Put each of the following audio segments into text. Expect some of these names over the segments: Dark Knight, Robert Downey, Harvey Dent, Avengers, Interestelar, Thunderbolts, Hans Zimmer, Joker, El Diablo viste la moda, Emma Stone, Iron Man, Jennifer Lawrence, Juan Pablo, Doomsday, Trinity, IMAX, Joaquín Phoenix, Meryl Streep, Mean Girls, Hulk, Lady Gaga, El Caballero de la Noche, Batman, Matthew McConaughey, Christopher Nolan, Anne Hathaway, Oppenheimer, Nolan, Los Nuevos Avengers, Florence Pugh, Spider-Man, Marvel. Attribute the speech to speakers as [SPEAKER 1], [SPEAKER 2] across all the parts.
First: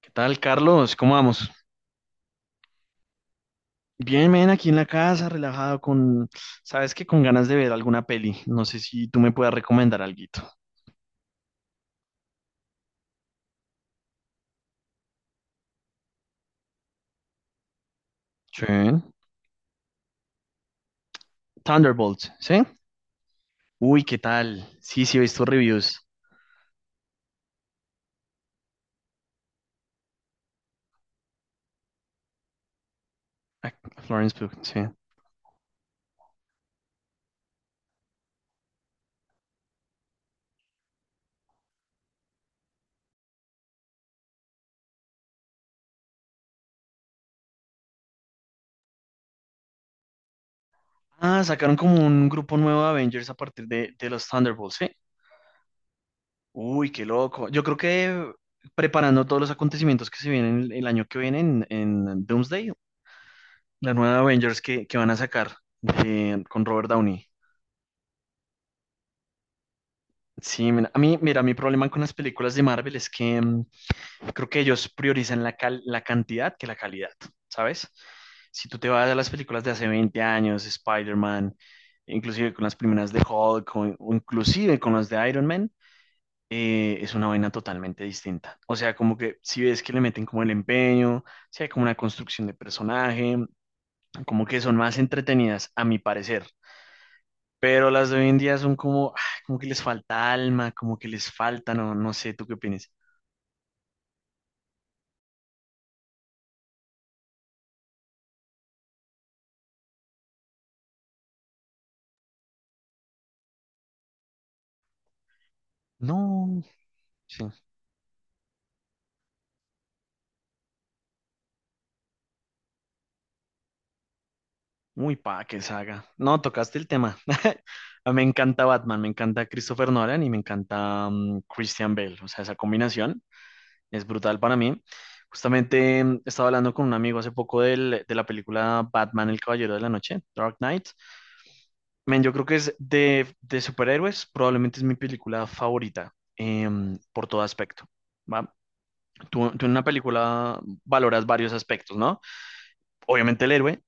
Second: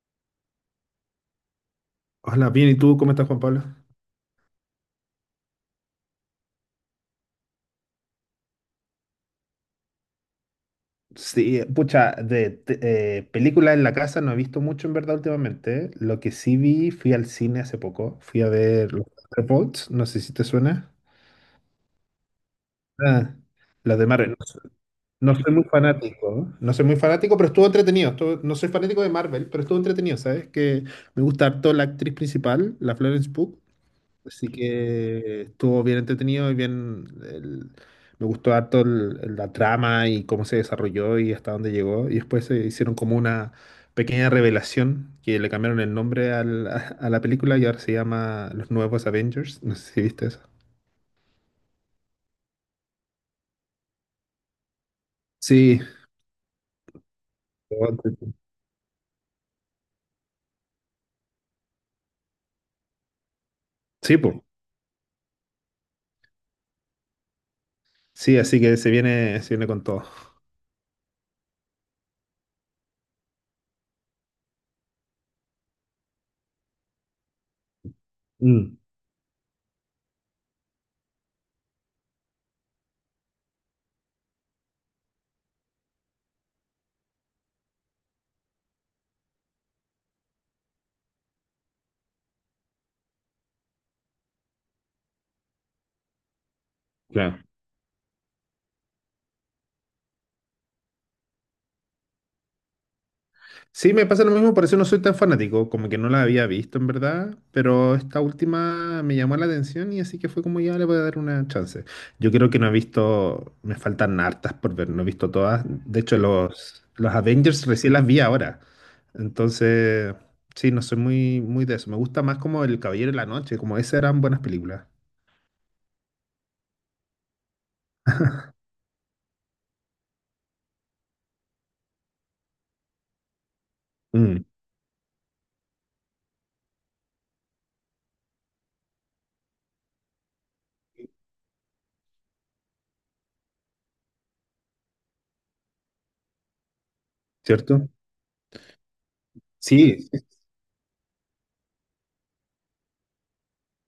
[SPEAKER 1] ¿Qué tal, Carlos? ¿Cómo vamos?
[SPEAKER 2] Hola, bien, ¿y tú cómo estás, Juan Pablo?
[SPEAKER 1] Bien, ven aquí en la casa, relajado con, sabes que con ganas de ver alguna peli. No sé si tú me puedas recomendar alguito.
[SPEAKER 2] Sí, pucha, películas en la casa no he visto mucho en verdad últimamente. ¿Eh? Lo que sí vi, fui al cine hace poco. Fui a
[SPEAKER 1] Sí.
[SPEAKER 2] ver los Thunderbolts, no sé si te suena.
[SPEAKER 1] Thunderbolts, ¿sí?
[SPEAKER 2] Ah, las
[SPEAKER 1] Uy,
[SPEAKER 2] de
[SPEAKER 1] ¿qué
[SPEAKER 2] Marvel.
[SPEAKER 1] tal? Sí, sí, he
[SPEAKER 2] No,
[SPEAKER 1] visto
[SPEAKER 2] soy no muy
[SPEAKER 1] reviews.
[SPEAKER 2] fanático, ¿eh? No soy muy fanático, pero estuvo entretenido. No soy fanático de Marvel, pero estuvo entretenido, ¿sabes? Que me gusta harto la actriz principal, la Florence Pugh.
[SPEAKER 1] Ah, Florence
[SPEAKER 2] Así
[SPEAKER 1] Pugh, sí.
[SPEAKER 2] que estuvo bien entretenido y bien. Me gustó harto la trama y cómo se desarrolló y hasta dónde llegó. Y después se hicieron como una pequeña revelación que le cambiaron el nombre a la película y ahora se llama Los Nuevos Avengers. No sé si viste eso.
[SPEAKER 1] Ah, sacaron como un grupo nuevo de Avengers a partir de los Thunderbolts, ¿sí?
[SPEAKER 2] Sí.
[SPEAKER 1] Uy, qué loco. Yo creo que preparando todos los acontecimientos que se vienen el año que viene en Doomsday, la
[SPEAKER 2] Sí,
[SPEAKER 1] nueva
[SPEAKER 2] pues.
[SPEAKER 1] Avengers que van a sacar con Robert Downey.
[SPEAKER 2] Sí, así que se viene con todo.
[SPEAKER 1] Sí, mira, a mí, mira, mi problema con las películas de Marvel es que creo que ellos priorizan la, la cantidad que la calidad, ¿sabes? Si
[SPEAKER 2] Mm,
[SPEAKER 1] tú te vas a las películas de hace 20 años, Spider-Man, inclusive con las primeras de Hulk o inclusive con las de Iron Man, es una vaina totalmente distinta. O sea, como que si ves que le meten como el empeño, si hay como una construcción de personaje, como que son más entretenidas, a mi parecer.
[SPEAKER 2] claro.
[SPEAKER 1] Pero las de hoy en día son como, como que les falta alma, como que les falta, no, no sé, ¿tú qué opinas?
[SPEAKER 2] Sí, me pasa lo mismo, por eso no soy tan fanático, como que no la había visto en verdad, pero esta última me llamó la atención y así que fue como ya le voy a dar una chance. Yo creo que no he visto, me faltan hartas por ver, no he visto todas. De hecho,
[SPEAKER 1] No,
[SPEAKER 2] los
[SPEAKER 1] sí,
[SPEAKER 2] Avengers recién las vi ahora. Entonces, sí, no soy muy, muy de eso. Me gusta más como El Caballero de la Noche, como esas eran buenas películas.
[SPEAKER 1] muy pa' que saga. No, tocaste el tema. A mí Me encanta Batman, me encanta Christopher Nolan y me encanta Christian Bale. O sea, esa combinación es brutal
[SPEAKER 2] Mm,
[SPEAKER 1] para mí. Justamente estaba hablando con un amigo hace poco de la película Batman, el Caballero de la Noche, Dark Knight. Men, yo creo que es de superhéroes, probablemente es mi película favorita por todo aspecto.
[SPEAKER 2] ¿cierto?
[SPEAKER 1] ¿Va? Tú en una
[SPEAKER 2] Sí,
[SPEAKER 1] película valoras varios aspectos, ¿no? Obviamente el héroe,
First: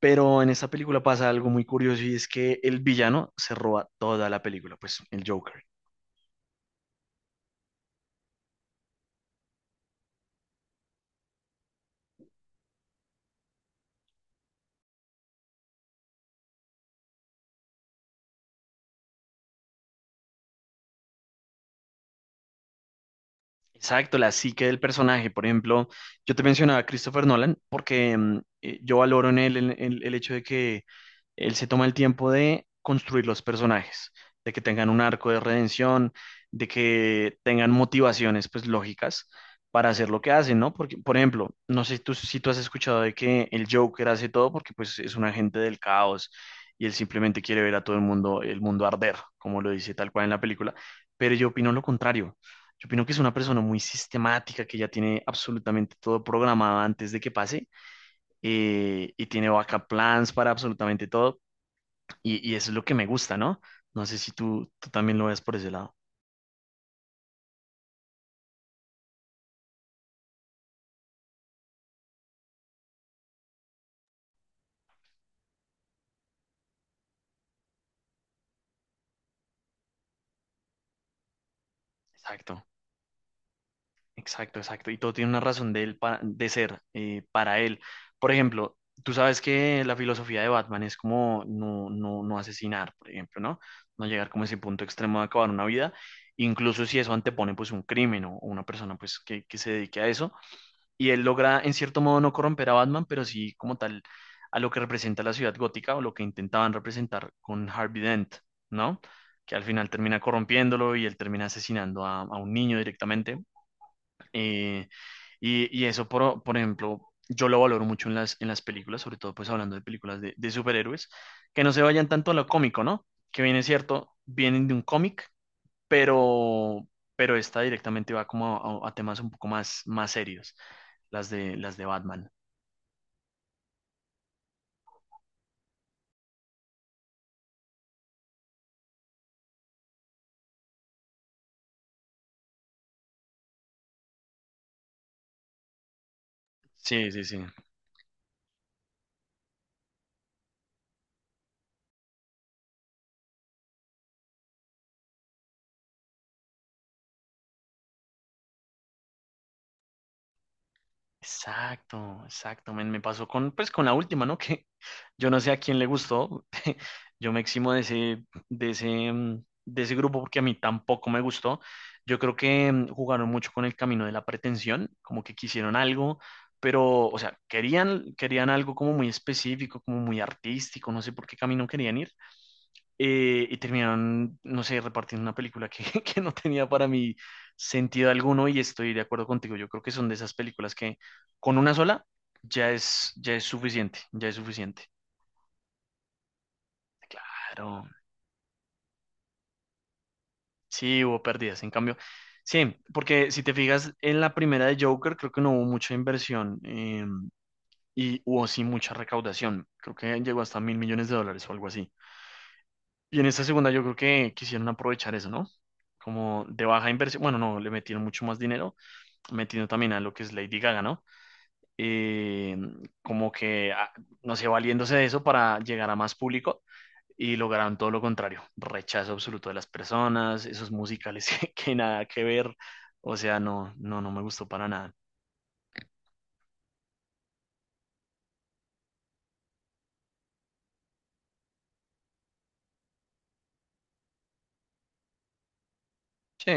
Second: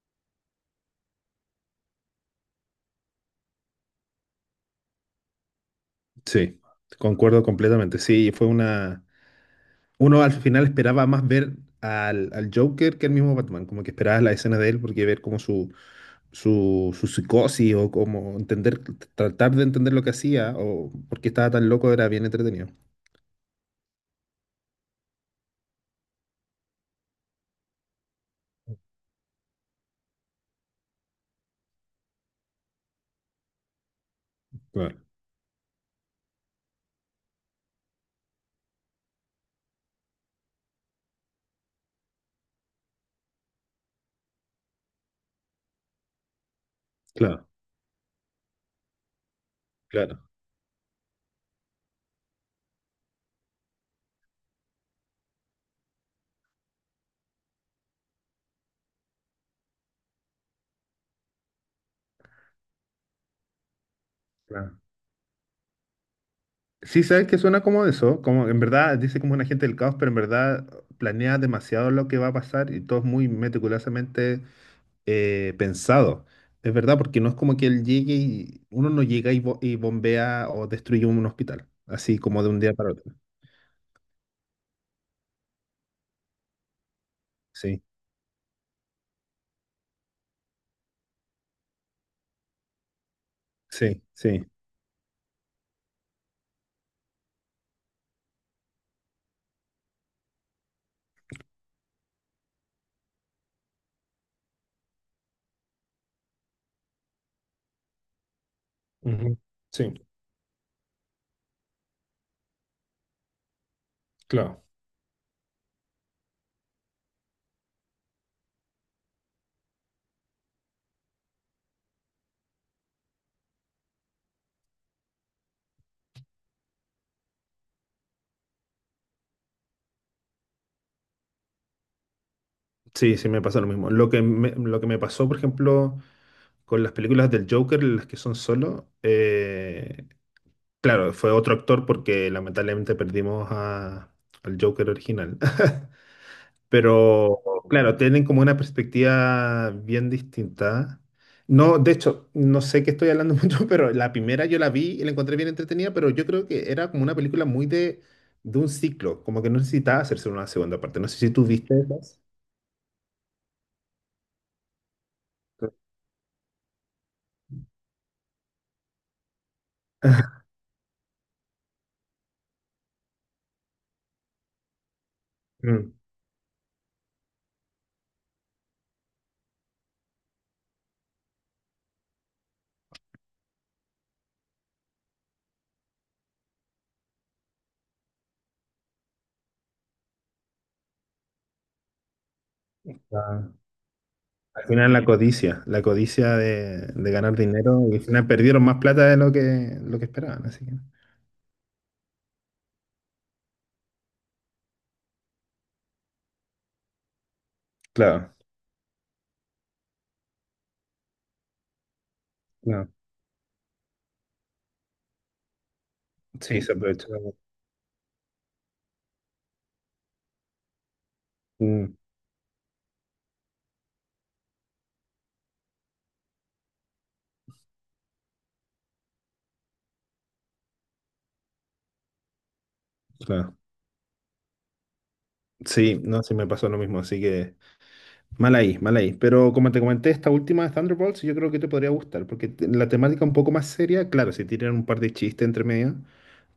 [SPEAKER 1] pero en esta película pasa algo muy curioso y es que el villano se roba toda la película, pues el Joker.
[SPEAKER 2] sí, concuerdo completamente. Sí, fue una. Uno al final esperaba más ver al Joker que al mismo Batman, como que esperabas la escena de él porque ver como su psicosis o como entender, tratar de entender lo que hacía o por qué estaba tan loco era bien entretenido.
[SPEAKER 1] Exacto, la psique del personaje. Por ejemplo, yo te mencionaba a Christopher Nolan porque yo valoro en él el, el hecho de que Él se toma el tiempo de construir los personajes, de que tengan
[SPEAKER 2] Claro,
[SPEAKER 1] un arco de redención, de que tengan motivaciones pues lógicas para hacer lo que hacen, ¿no? Porque, por ejemplo, no sé si tú, si tú has escuchado de que el Joker hace todo porque pues es un agente del caos y él simplemente
[SPEAKER 2] claro,
[SPEAKER 1] quiere ver a todo el mundo arder, como lo dice tal
[SPEAKER 2] claro.
[SPEAKER 1] cual en la película, pero yo opino lo contrario. Yo opino que es una persona muy sistemática, que ya tiene absolutamente todo programado antes de que pase y tiene backup plans para absolutamente todo, y eso es lo que me gusta, ¿no? No sé si tú,
[SPEAKER 2] Claro.
[SPEAKER 1] tú también lo ves por ese lado.
[SPEAKER 2] Sí, sabes que suena como eso, como en verdad dice como un agente del caos, pero en verdad planea demasiado lo que va a pasar y todo es muy meticulosamente pensado. Es verdad, porque no es como que él llegue y uno no llega y bombea o destruye un hospital, así como de un
[SPEAKER 1] Exacto,
[SPEAKER 2] día para otro.
[SPEAKER 1] exacto, exacto. Y todo tiene una razón de, él de ser para él.
[SPEAKER 2] Sí,
[SPEAKER 1] Por ejemplo, tú sabes que la filosofía de Batman es como no, no, no asesinar, por ejemplo, ¿no?
[SPEAKER 2] sí,
[SPEAKER 1] No llegar
[SPEAKER 2] sí.
[SPEAKER 1] como a ese punto extremo de acabar una vida, incluso si eso antepone pues un crimen o una persona pues que se dedique a eso y él logra en cierto modo no corromper a Batman, pero sí como tal a lo que representa la ciudad gótica o lo que intentaban representar con Harvey Dent, ¿no?
[SPEAKER 2] Ujú.
[SPEAKER 1] Que al final
[SPEAKER 2] Sí,
[SPEAKER 1] termina corrompiéndolo y él termina asesinando a un niño directamente.
[SPEAKER 2] claro.
[SPEAKER 1] Eh, y eso, por ejemplo, yo lo valoro mucho en las películas, sobre todo pues hablando de películas de superhéroes, que no se vayan tanto a lo cómico, ¿no? Que bien es cierto, vienen de un cómic, pero, pero esta directamente va como a, a temas un poco más, más serios las de Batman.
[SPEAKER 2] Sí, sí, me pasa lo mismo. Lo que me pasó, por ejemplo, con las películas del Joker, las que son solo, claro, fue otro actor porque lamentablemente perdimos al Joker original.
[SPEAKER 1] Sí, sí,
[SPEAKER 2] Pero,
[SPEAKER 1] sí.
[SPEAKER 2] claro, tienen como una perspectiva bien distinta. No, de hecho, no sé qué estoy hablando mucho, pero la primera yo la vi y la encontré bien entretenida, pero yo creo que era como una película muy de un ciclo, como que no necesitaba hacerse una segunda parte. No sé si tú viste esas.
[SPEAKER 1] Exacto, exacto. Men, me, pasó con, pues, con la última, ¿no? Que yo no sé a quién le gustó. Yo me eximo de ese, de ese, de ese grupo porque a mí tampoco me gustó. Yo creo que jugaron mucho con el camino de la pretensión, como que quisieron
[SPEAKER 2] Mm.
[SPEAKER 1] algo, pero, o sea, querían, querían algo como muy específico, como muy artístico, no sé por qué camino querían ir, y terminaron, no sé, repartiendo una película que, que no tenía para mí sentido alguno y estoy de acuerdo contigo. Yo creo que son de esas películas que con una sola ya es
[SPEAKER 2] Ah,
[SPEAKER 1] suficiente, ya es
[SPEAKER 2] al
[SPEAKER 1] suficiente.
[SPEAKER 2] final la codicia de ganar dinero,
[SPEAKER 1] Claro,
[SPEAKER 2] y al final perdieron más plata de lo que esperaban, así que.
[SPEAKER 1] sí, hubo pérdidas. En cambio, sí, porque si te fijas en la primera de Joker, creo que no hubo mucha inversión y
[SPEAKER 2] Claro,
[SPEAKER 1] hubo sí mucha recaudación. Creo que llegó hasta $1.000 millones o algo así.
[SPEAKER 2] claro.
[SPEAKER 1] Y en esta segunda yo creo que quisieron aprovechar eso, ¿no? Como
[SPEAKER 2] Sí,
[SPEAKER 1] de
[SPEAKER 2] se
[SPEAKER 1] baja
[SPEAKER 2] aprovechó.
[SPEAKER 1] inversión, bueno, no, le metieron mucho más dinero metiendo también a lo que es Lady Gaga, ¿no?
[SPEAKER 2] Mm,
[SPEAKER 1] Eh, como que, no sé, valiéndose de eso para llegar a más público y lograron todo lo contrario, rechazo absoluto de las personas, esos musicales que nada que ver, o sea,
[SPEAKER 2] claro.
[SPEAKER 1] no, no, no me gustó para nada.
[SPEAKER 2] Sí, no, sí me pasó lo mismo, así que. Mal ahí, mal ahí. Pero como te comenté, esta última de Thunderbolts yo creo que te podría gustar, porque la temática un poco más seria, claro, si tiran un par de chistes entre medio,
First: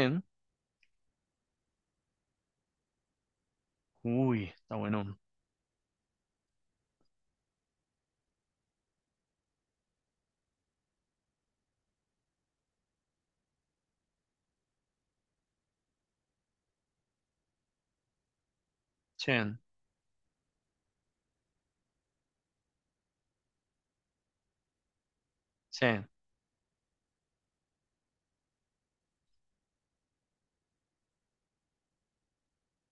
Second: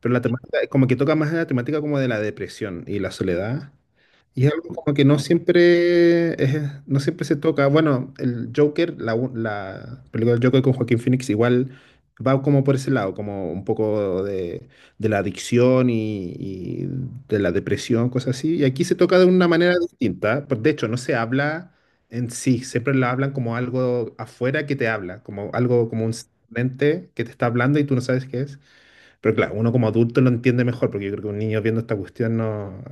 [SPEAKER 2] pero la temática, como que toca más la temática como de la depresión y la soledad.
[SPEAKER 1] uy,
[SPEAKER 2] Y es algo
[SPEAKER 1] está
[SPEAKER 2] como que
[SPEAKER 1] bueno,
[SPEAKER 2] no siempre, no siempre se toca. Bueno, el Joker, la película del Joker con Joaquín Phoenix igual va como por ese lado, como un poco de la adicción y de la depresión, cosas así. Y aquí se toca de una
[SPEAKER 1] Chen,
[SPEAKER 2] manera distinta. Pues, de hecho, no se habla en sí, siempre la hablan como algo afuera que te habla, como algo como
[SPEAKER 1] Chen.
[SPEAKER 2] un ente que te está hablando y tú no sabes qué es. Pero claro, uno como adulto lo entiende mejor, porque yo creo que un niño viendo esta cuestión no.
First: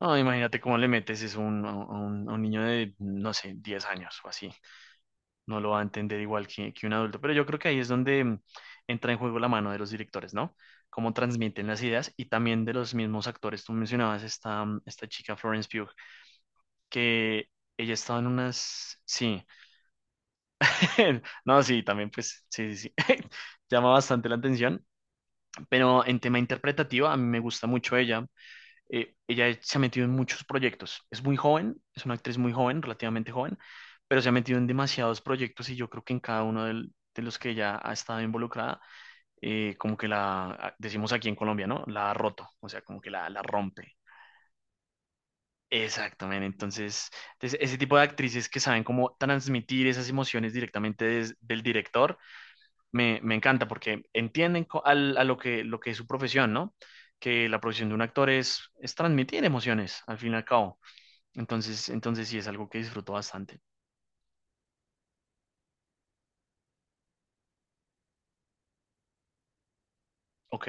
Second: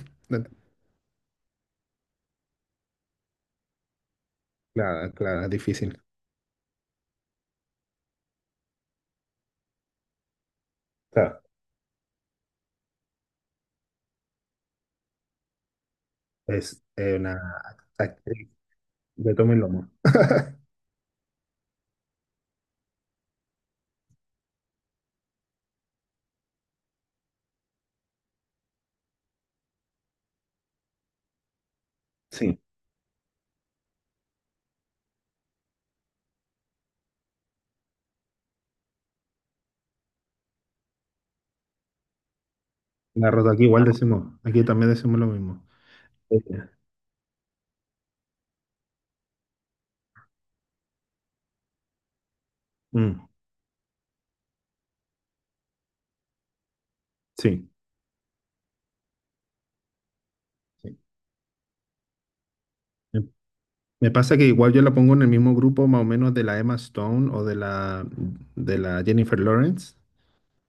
[SPEAKER 1] No,
[SPEAKER 2] No.
[SPEAKER 1] imagínate cómo le metes es un, a un, a un niño de, no sé, 10 años o así.
[SPEAKER 2] Claro, claro, es
[SPEAKER 1] No lo va a
[SPEAKER 2] difícil.
[SPEAKER 1] entender igual que un adulto. Pero yo creo que ahí es donde entra en juego la mano de los directores, ¿no? Cómo
[SPEAKER 2] Claro,
[SPEAKER 1] transmiten las ideas y también de los mismos actores. Tú mencionabas esta, esta chica Florence Pugh,
[SPEAKER 2] es una
[SPEAKER 1] que ella estaba en
[SPEAKER 2] actriz
[SPEAKER 1] unas...
[SPEAKER 2] de
[SPEAKER 1] Sí,
[SPEAKER 2] tomo y lomo.
[SPEAKER 1] no, sí, también pues, sí, sí, sí. Llama bastante la atención, pero en tema interpretativo a mí me gusta mucho ella. Ella se ha metido en muchos proyectos. Es muy joven, es una actriz muy
[SPEAKER 2] Sí,
[SPEAKER 1] joven, relativamente joven, pero se ha metido en demasiados proyectos y yo creo que en cada uno de los que ella ha estado involucrada, como que la, decimos aquí en Colombia, ¿no? La ha roto, o sea, como que la,
[SPEAKER 2] la
[SPEAKER 1] la
[SPEAKER 2] rota aquí igual
[SPEAKER 1] rompe.
[SPEAKER 2] decimos, aquí también decimos lo mismo. Eh,
[SPEAKER 1] Exactamente, entonces, entonces, ese tipo de actrices que saben cómo transmitir esas emociones directamente del director,
[SPEAKER 2] mm,
[SPEAKER 1] me encanta porque entienden a lo que es su profesión, ¿no? Que la
[SPEAKER 2] sí,
[SPEAKER 1] profesión de un actor es transmitir emociones, al fin y al cabo.
[SPEAKER 2] sí.
[SPEAKER 1] Entonces, entonces sí es algo que disfruto
[SPEAKER 2] Me,
[SPEAKER 1] bastante.
[SPEAKER 2] me pasa que igual yo la pongo en el mismo grupo más o menos de la Emma Stone o de la Jennifer Lawrence.
[SPEAKER 1] Ok.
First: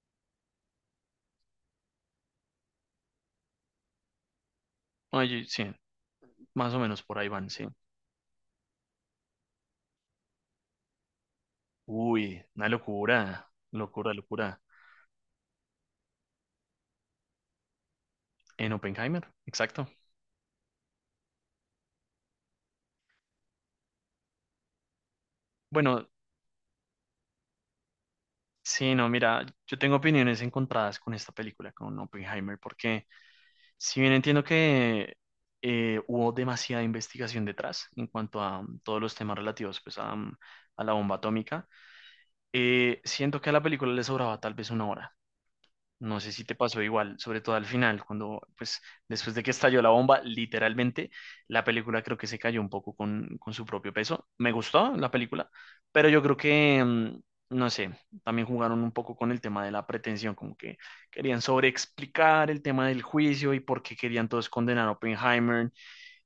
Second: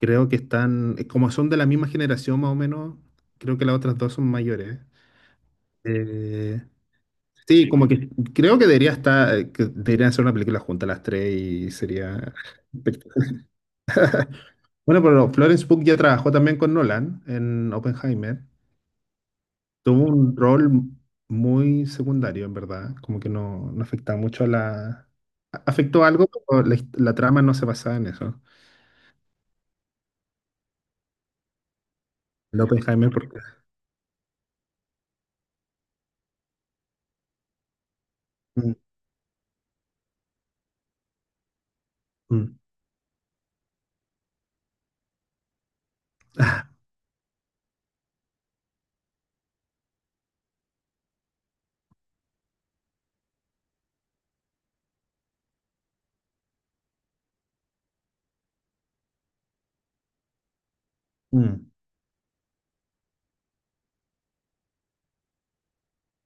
[SPEAKER 2] Creo que están, como son de la misma generación más o menos, creo que las otras dos son mayores.
[SPEAKER 1] Oye, sí,
[SPEAKER 2] Eh,
[SPEAKER 1] más o menos por ahí van, sí.
[SPEAKER 2] sí, como que creo que debería estar, que deberían hacer una película juntas las tres y sería.
[SPEAKER 1] Uy, una locura, locura, locura.
[SPEAKER 2] Bueno, pero Florence Pugh ya trabajó también con Nolan en Oppenheimer.
[SPEAKER 1] En Oppenheimer, exacto.
[SPEAKER 2] Tuvo un rol muy secundario, en verdad. Como que no, no afectaba mucho a la. Afectó
[SPEAKER 1] Bueno,
[SPEAKER 2] algo, pero la trama no se basaba en eso.
[SPEAKER 1] sí, no, mira, yo tengo opiniones encontradas con esta película, con Oppenheimer,
[SPEAKER 2] El
[SPEAKER 1] porque
[SPEAKER 2] Oppenheimer, porque.
[SPEAKER 1] si bien entiendo que hubo demasiada investigación detrás en cuanto a
[SPEAKER 2] Mm,
[SPEAKER 1] todos los temas relativos pues, a, a la bomba atómica,
[SPEAKER 2] mm,
[SPEAKER 1] siento que a la película le sobraba tal vez una hora. No sé si te pasó igual, sobre todo al final, cuando, pues, después de que estalló la bomba, literalmente, la película creo que se cayó un poco con su propio peso. Me gustó la película, pero yo creo que, no sé, también jugaron un poco con el tema de la pretensión, como que querían
[SPEAKER 2] mm,
[SPEAKER 1] sobreexplicar el tema del juicio y por qué querían todos condenar a Oppenheimer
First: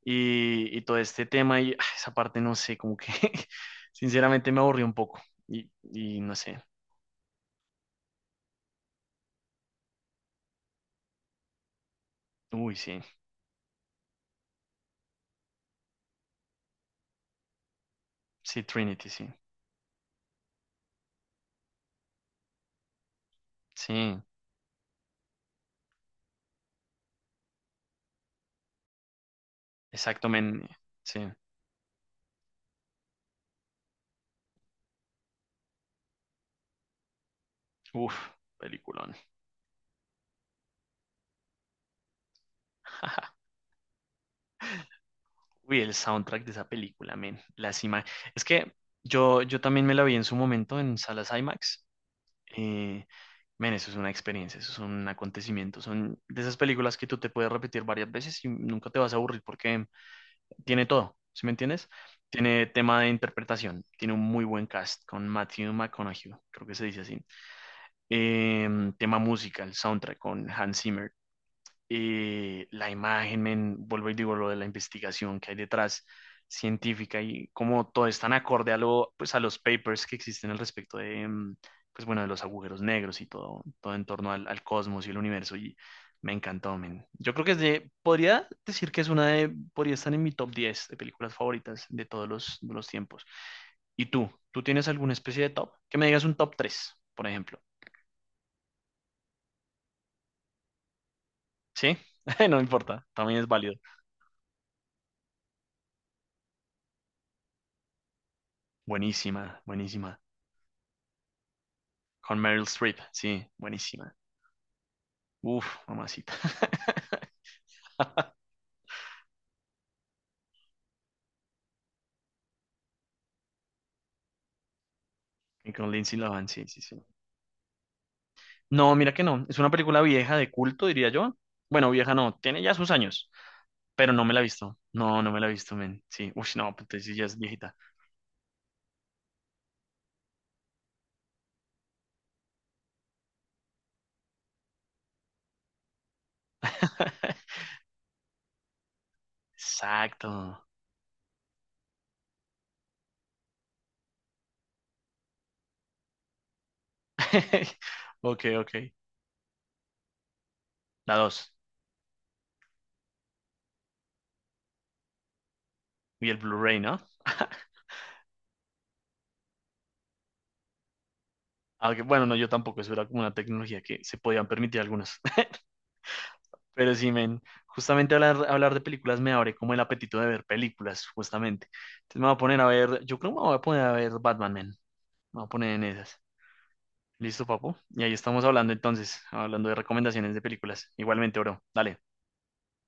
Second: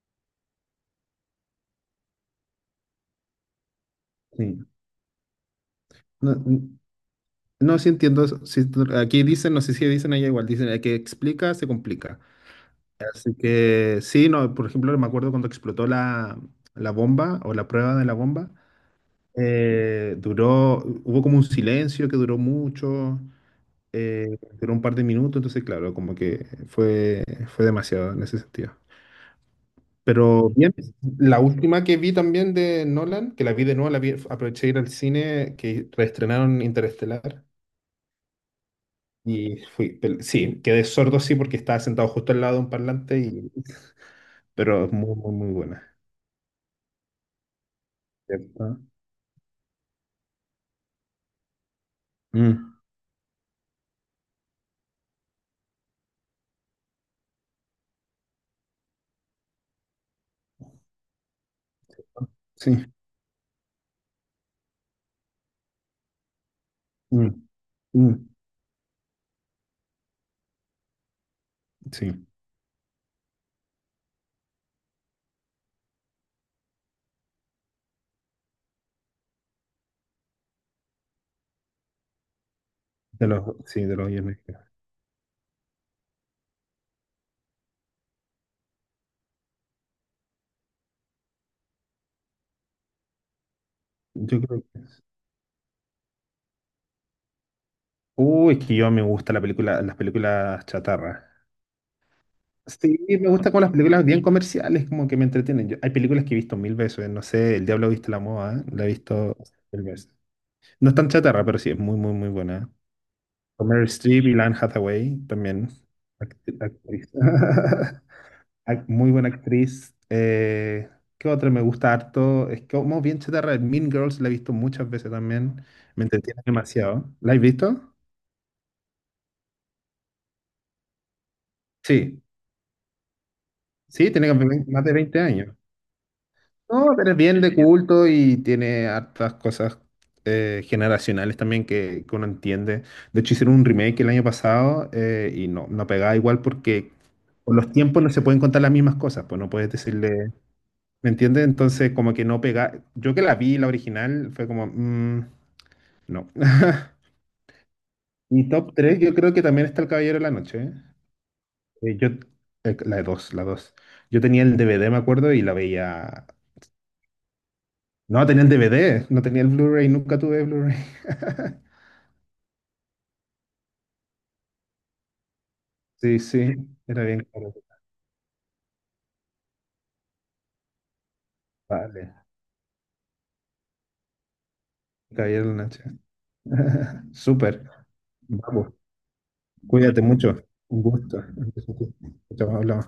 [SPEAKER 1] y todo este tema. Y esa parte, no sé, como que, sinceramente, me
[SPEAKER 2] sí.
[SPEAKER 1] aburrió un poco. Y
[SPEAKER 2] No,
[SPEAKER 1] no sé,
[SPEAKER 2] mm, no, sí entiendo. Sí, aquí dicen, no sé si dicen allá igual, dicen, el que explica, se complica.
[SPEAKER 1] uy, sí,
[SPEAKER 2] Así que sí, no, por ejemplo, me acuerdo cuando explotó la bomba o la prueba de la bomba.
[SPEAKER 1] sí, Trinity, sí,
[SPEAKER 2] Duró, hubo como un silencio que duró mucho,
[SPEAKER 1] sí.
[SPEAKER 2] duró un par de minutos, entonces claro, como que fue demasiado en ese sentido.
[SPEAKER 1] Exacto,
[SPEAKER 2] Pero
[SPEAKER 1] men.
[SPEAKER 2] bien,
[SPEAKER 1] Sí.
[SPEAKER 2] la última que vi también de Nolan, que la vi de nuevo, la vi, aproveché de ir al cine, que reestrenaron Interestelar.
[SPEAKER 1] Uf, peliculón.
[SPEAKER 2] Y fui, sí, quedé sordo sí porque estaba sentado justo al lado de un parlante, y, pero es muy, muy, muy
[SPEAKER 1] Uy, el
[SPEAKER 2] buena.
[SPEAKER 1] soundtrack de esa película, men. Las ima- Es que
[SPEAKER 2] ¿Cierto?
[SPEAKER 1] yo también me la vi en su momento en salas IMAX.
[SPEAKER 2] Mm,
[SPEAKER 1] Eh, men, eso es una experiencia, eso es un acontecimiento. Son de esas películas que tú te puedes repetir varias veces y nunca te vas a aburrir porque tiene todo, ¿sí me entiendes? Tiene
[SPEAKER 2] sí,
[SPEAKER 1] tema de interpretación, tiene un muy buen cast con Matthew McConaughey, creo que se dice así.
[SPEAKER 2] mm, mm,
[SPEAKER 1] Eh, tema música, el soundtrack con Hans Zimmer.
[SPEAKER 2] sí,
[SPEAKER 1] Eh, la imagen, men, vuelvo y digo lo de la investigación que hay detrás científica y cómo todo es tan acorde a lo, pues a los papers que existen al respecto de, pues bueno, de los agujeros negros y todo,
[SPEAKER 2] sí,
[SPEAKER 1] todo
[SPEAKER 2] de
[SPEAKER 1] en
[SPEAKER 2] los
[SPEAKER 1] torno
[SPEAKER 2] guiones.
[SPEAKER 1] al, al cosmos y el universo y me encantó, men. Yo creo que es de, podría decir que es una de, podría estar en mi top 10 de películas favoritas de todos los, de los tiempos. ¿Y tú?
[SPEAKER 2] Yo
[SPEAKER 1] ¿Tú
[SPEAKER 2] creo que
[SPEAKER 1] tienes
[SPEAKER 2] es.
[SPEAKER 1] alguna especie de top? Que me digas un top 3 por ejemplo.
[SPEAKER 2] Uy, es que yo me gusta la película, las películas chatarra.
[SPEAKER 1] ¿Sí? No
[SPEAKER 2] Sí,
[SPEAKER 1] importa,
[SPEAKER 2] me
[SPEAKER 1] también es
[SPEAKER 2] gusta como las
[SPEAKER 1] válido.
[SPEAKER 2] películas bien comerciales, como que me entretienen. Hay películas que he visto mil veces, no sé, El Diablo viste la moda, la he visto
[SPEAKER 1] Buenísima,
[SPEAKER 2] mil veces.
[SPEAKER 1] buenísima.
[SPEAKER 2] No es tan chatarra, pero sí, es muy, muy, muy
[SPEAKER 1] Con Meryl
[SPEAKER 2] buena.
[SPEAKER 1] Streep, sí,
[SPEAKER 2] Con Meryl
[SPEAKER 1] buenísima.
[SPEAKER 2] Streep y Anne Hathaway también.
[SPEAKER 1] Uf, mamacita.
[SPEAKER 2] Actriz. Muy buena actriz. ¿Qué otra me gusta harto? Es como bien chatarra. Mean Girls la he visto muchas veces también.
[SPEAKER 1] Y con
[SPEAKER 2] Me
[SPEAKER 1] Lindsay
[SPEAKER 2] entretiene
[SPEAKER 1] Lohan, sí, sí, sí.
[SPEAKER 2] demasiado. ¿La has visto?
[SPEAKER 1] No, mira que no. Es una película vieja de culto, diría yo. Bueno, vieja
[SPEAKER 2] Sí.
[SPEAKER 1] no, tiene ya sus años,
[SPEAKER 2] Sí,
[SPEAKER 1] pero no
[SPEAKER 2] tiene
[SPEAKER 1] me la he
[SPEAKER 2] como
[SPEAKER 1] visto.
[SPEAKER 2] más de 20
[SPEAKER 1] No, no me la he
[SPEAKER 2] años.
[SPEAKER 1] visto, men. Sí, uf, no, pues
[SPEAKER 2] No,
[SPEAKER 1] entonces
[SPEAKER 2] pero
[SPEAKER 1] sí
[SPEAKER 2] es
[SPEAKER 1] ya es
[SPEAKER 2] bien de
[SPEAKER 1] viejita.
[SPEAKER 2] culto y tiene hartas cosas generacionales también que uno entiende. De hecho, hicieron un remake el año pasado y no, no pegaba igual porque con los tiempos no se pueden contar las mismas cosas, pues no puedes
[SPEAKER 1] Exacto.
[SPEAKER 2] decirle, ¿me entiendes? Entonces, como que no pega. Yo que la vi, la original, fue como, mm, no.
[SPEAKER 1] Ok,
[SPEAKER 2] Y top
[SPEAKER 1] ok.
[SPEAKER 2] 3, yo creo que también está El Caballero de la Noche. ¿Eh?
[SPEAKER 1] La dos.
[SPEAKER 2] Yo, la 2, la 2. Yo tenía el DVD, me acuerdo, y la veía.
[SPEAKER 1] Y el Blu-ray, ¿no?
[SPEAKER 2] No, tenía el DVD, no tenía el Blu-ray, nunca tuve Blu-ray.
[SPEAKER 1] Aunque, bueno, no, yo tampoco. Eso era como una tecnología que se podían permitir algunos.
[SPEAKER 2] Sí, sí,
[SPEAKER 1] Pero
[SPEAKER 2] era
[SPEAKER 1] sí,
[SPEAKER 2] bien
[SPEAKER 1] men,
[SPEAKER 2] caro.
[SPEAKER 1] justamente hablar, hablar de películas me abre como el apetito de ver películas, justamente.
[SPEAKER 2] Vale,
[SPEAKER 1] Entonces me voy a poner a ver, yo creo que me voy a poner a ver Batman, men. Me voy a
[SPEAKER 2] Caballero de la
[SPEAKER 1] poner en
[SPEAKER 2] Noche.
[SPEAKER 1] esas. ¿Listo,
[SPEAKER 2] Súper,
[SPEAKER 1] papu? Y ahí estamos hablando
[SPEAKER 2] vamos,
[SPEAKER 1] entonces, hablando de
[SPEAKER 2] cuídate
[SPEAKER 1] recomendaciones
[SPEAKER 2] mucho.
[SPEAKER 1] de
[SPEAKER 2] Un
[SPEAKER 1] películas.
[SPEAKER 2] gusto.
[SPEAKER 1] Igualmente, bro. Dale.
[SPEAKER 2] Chao, hablamos.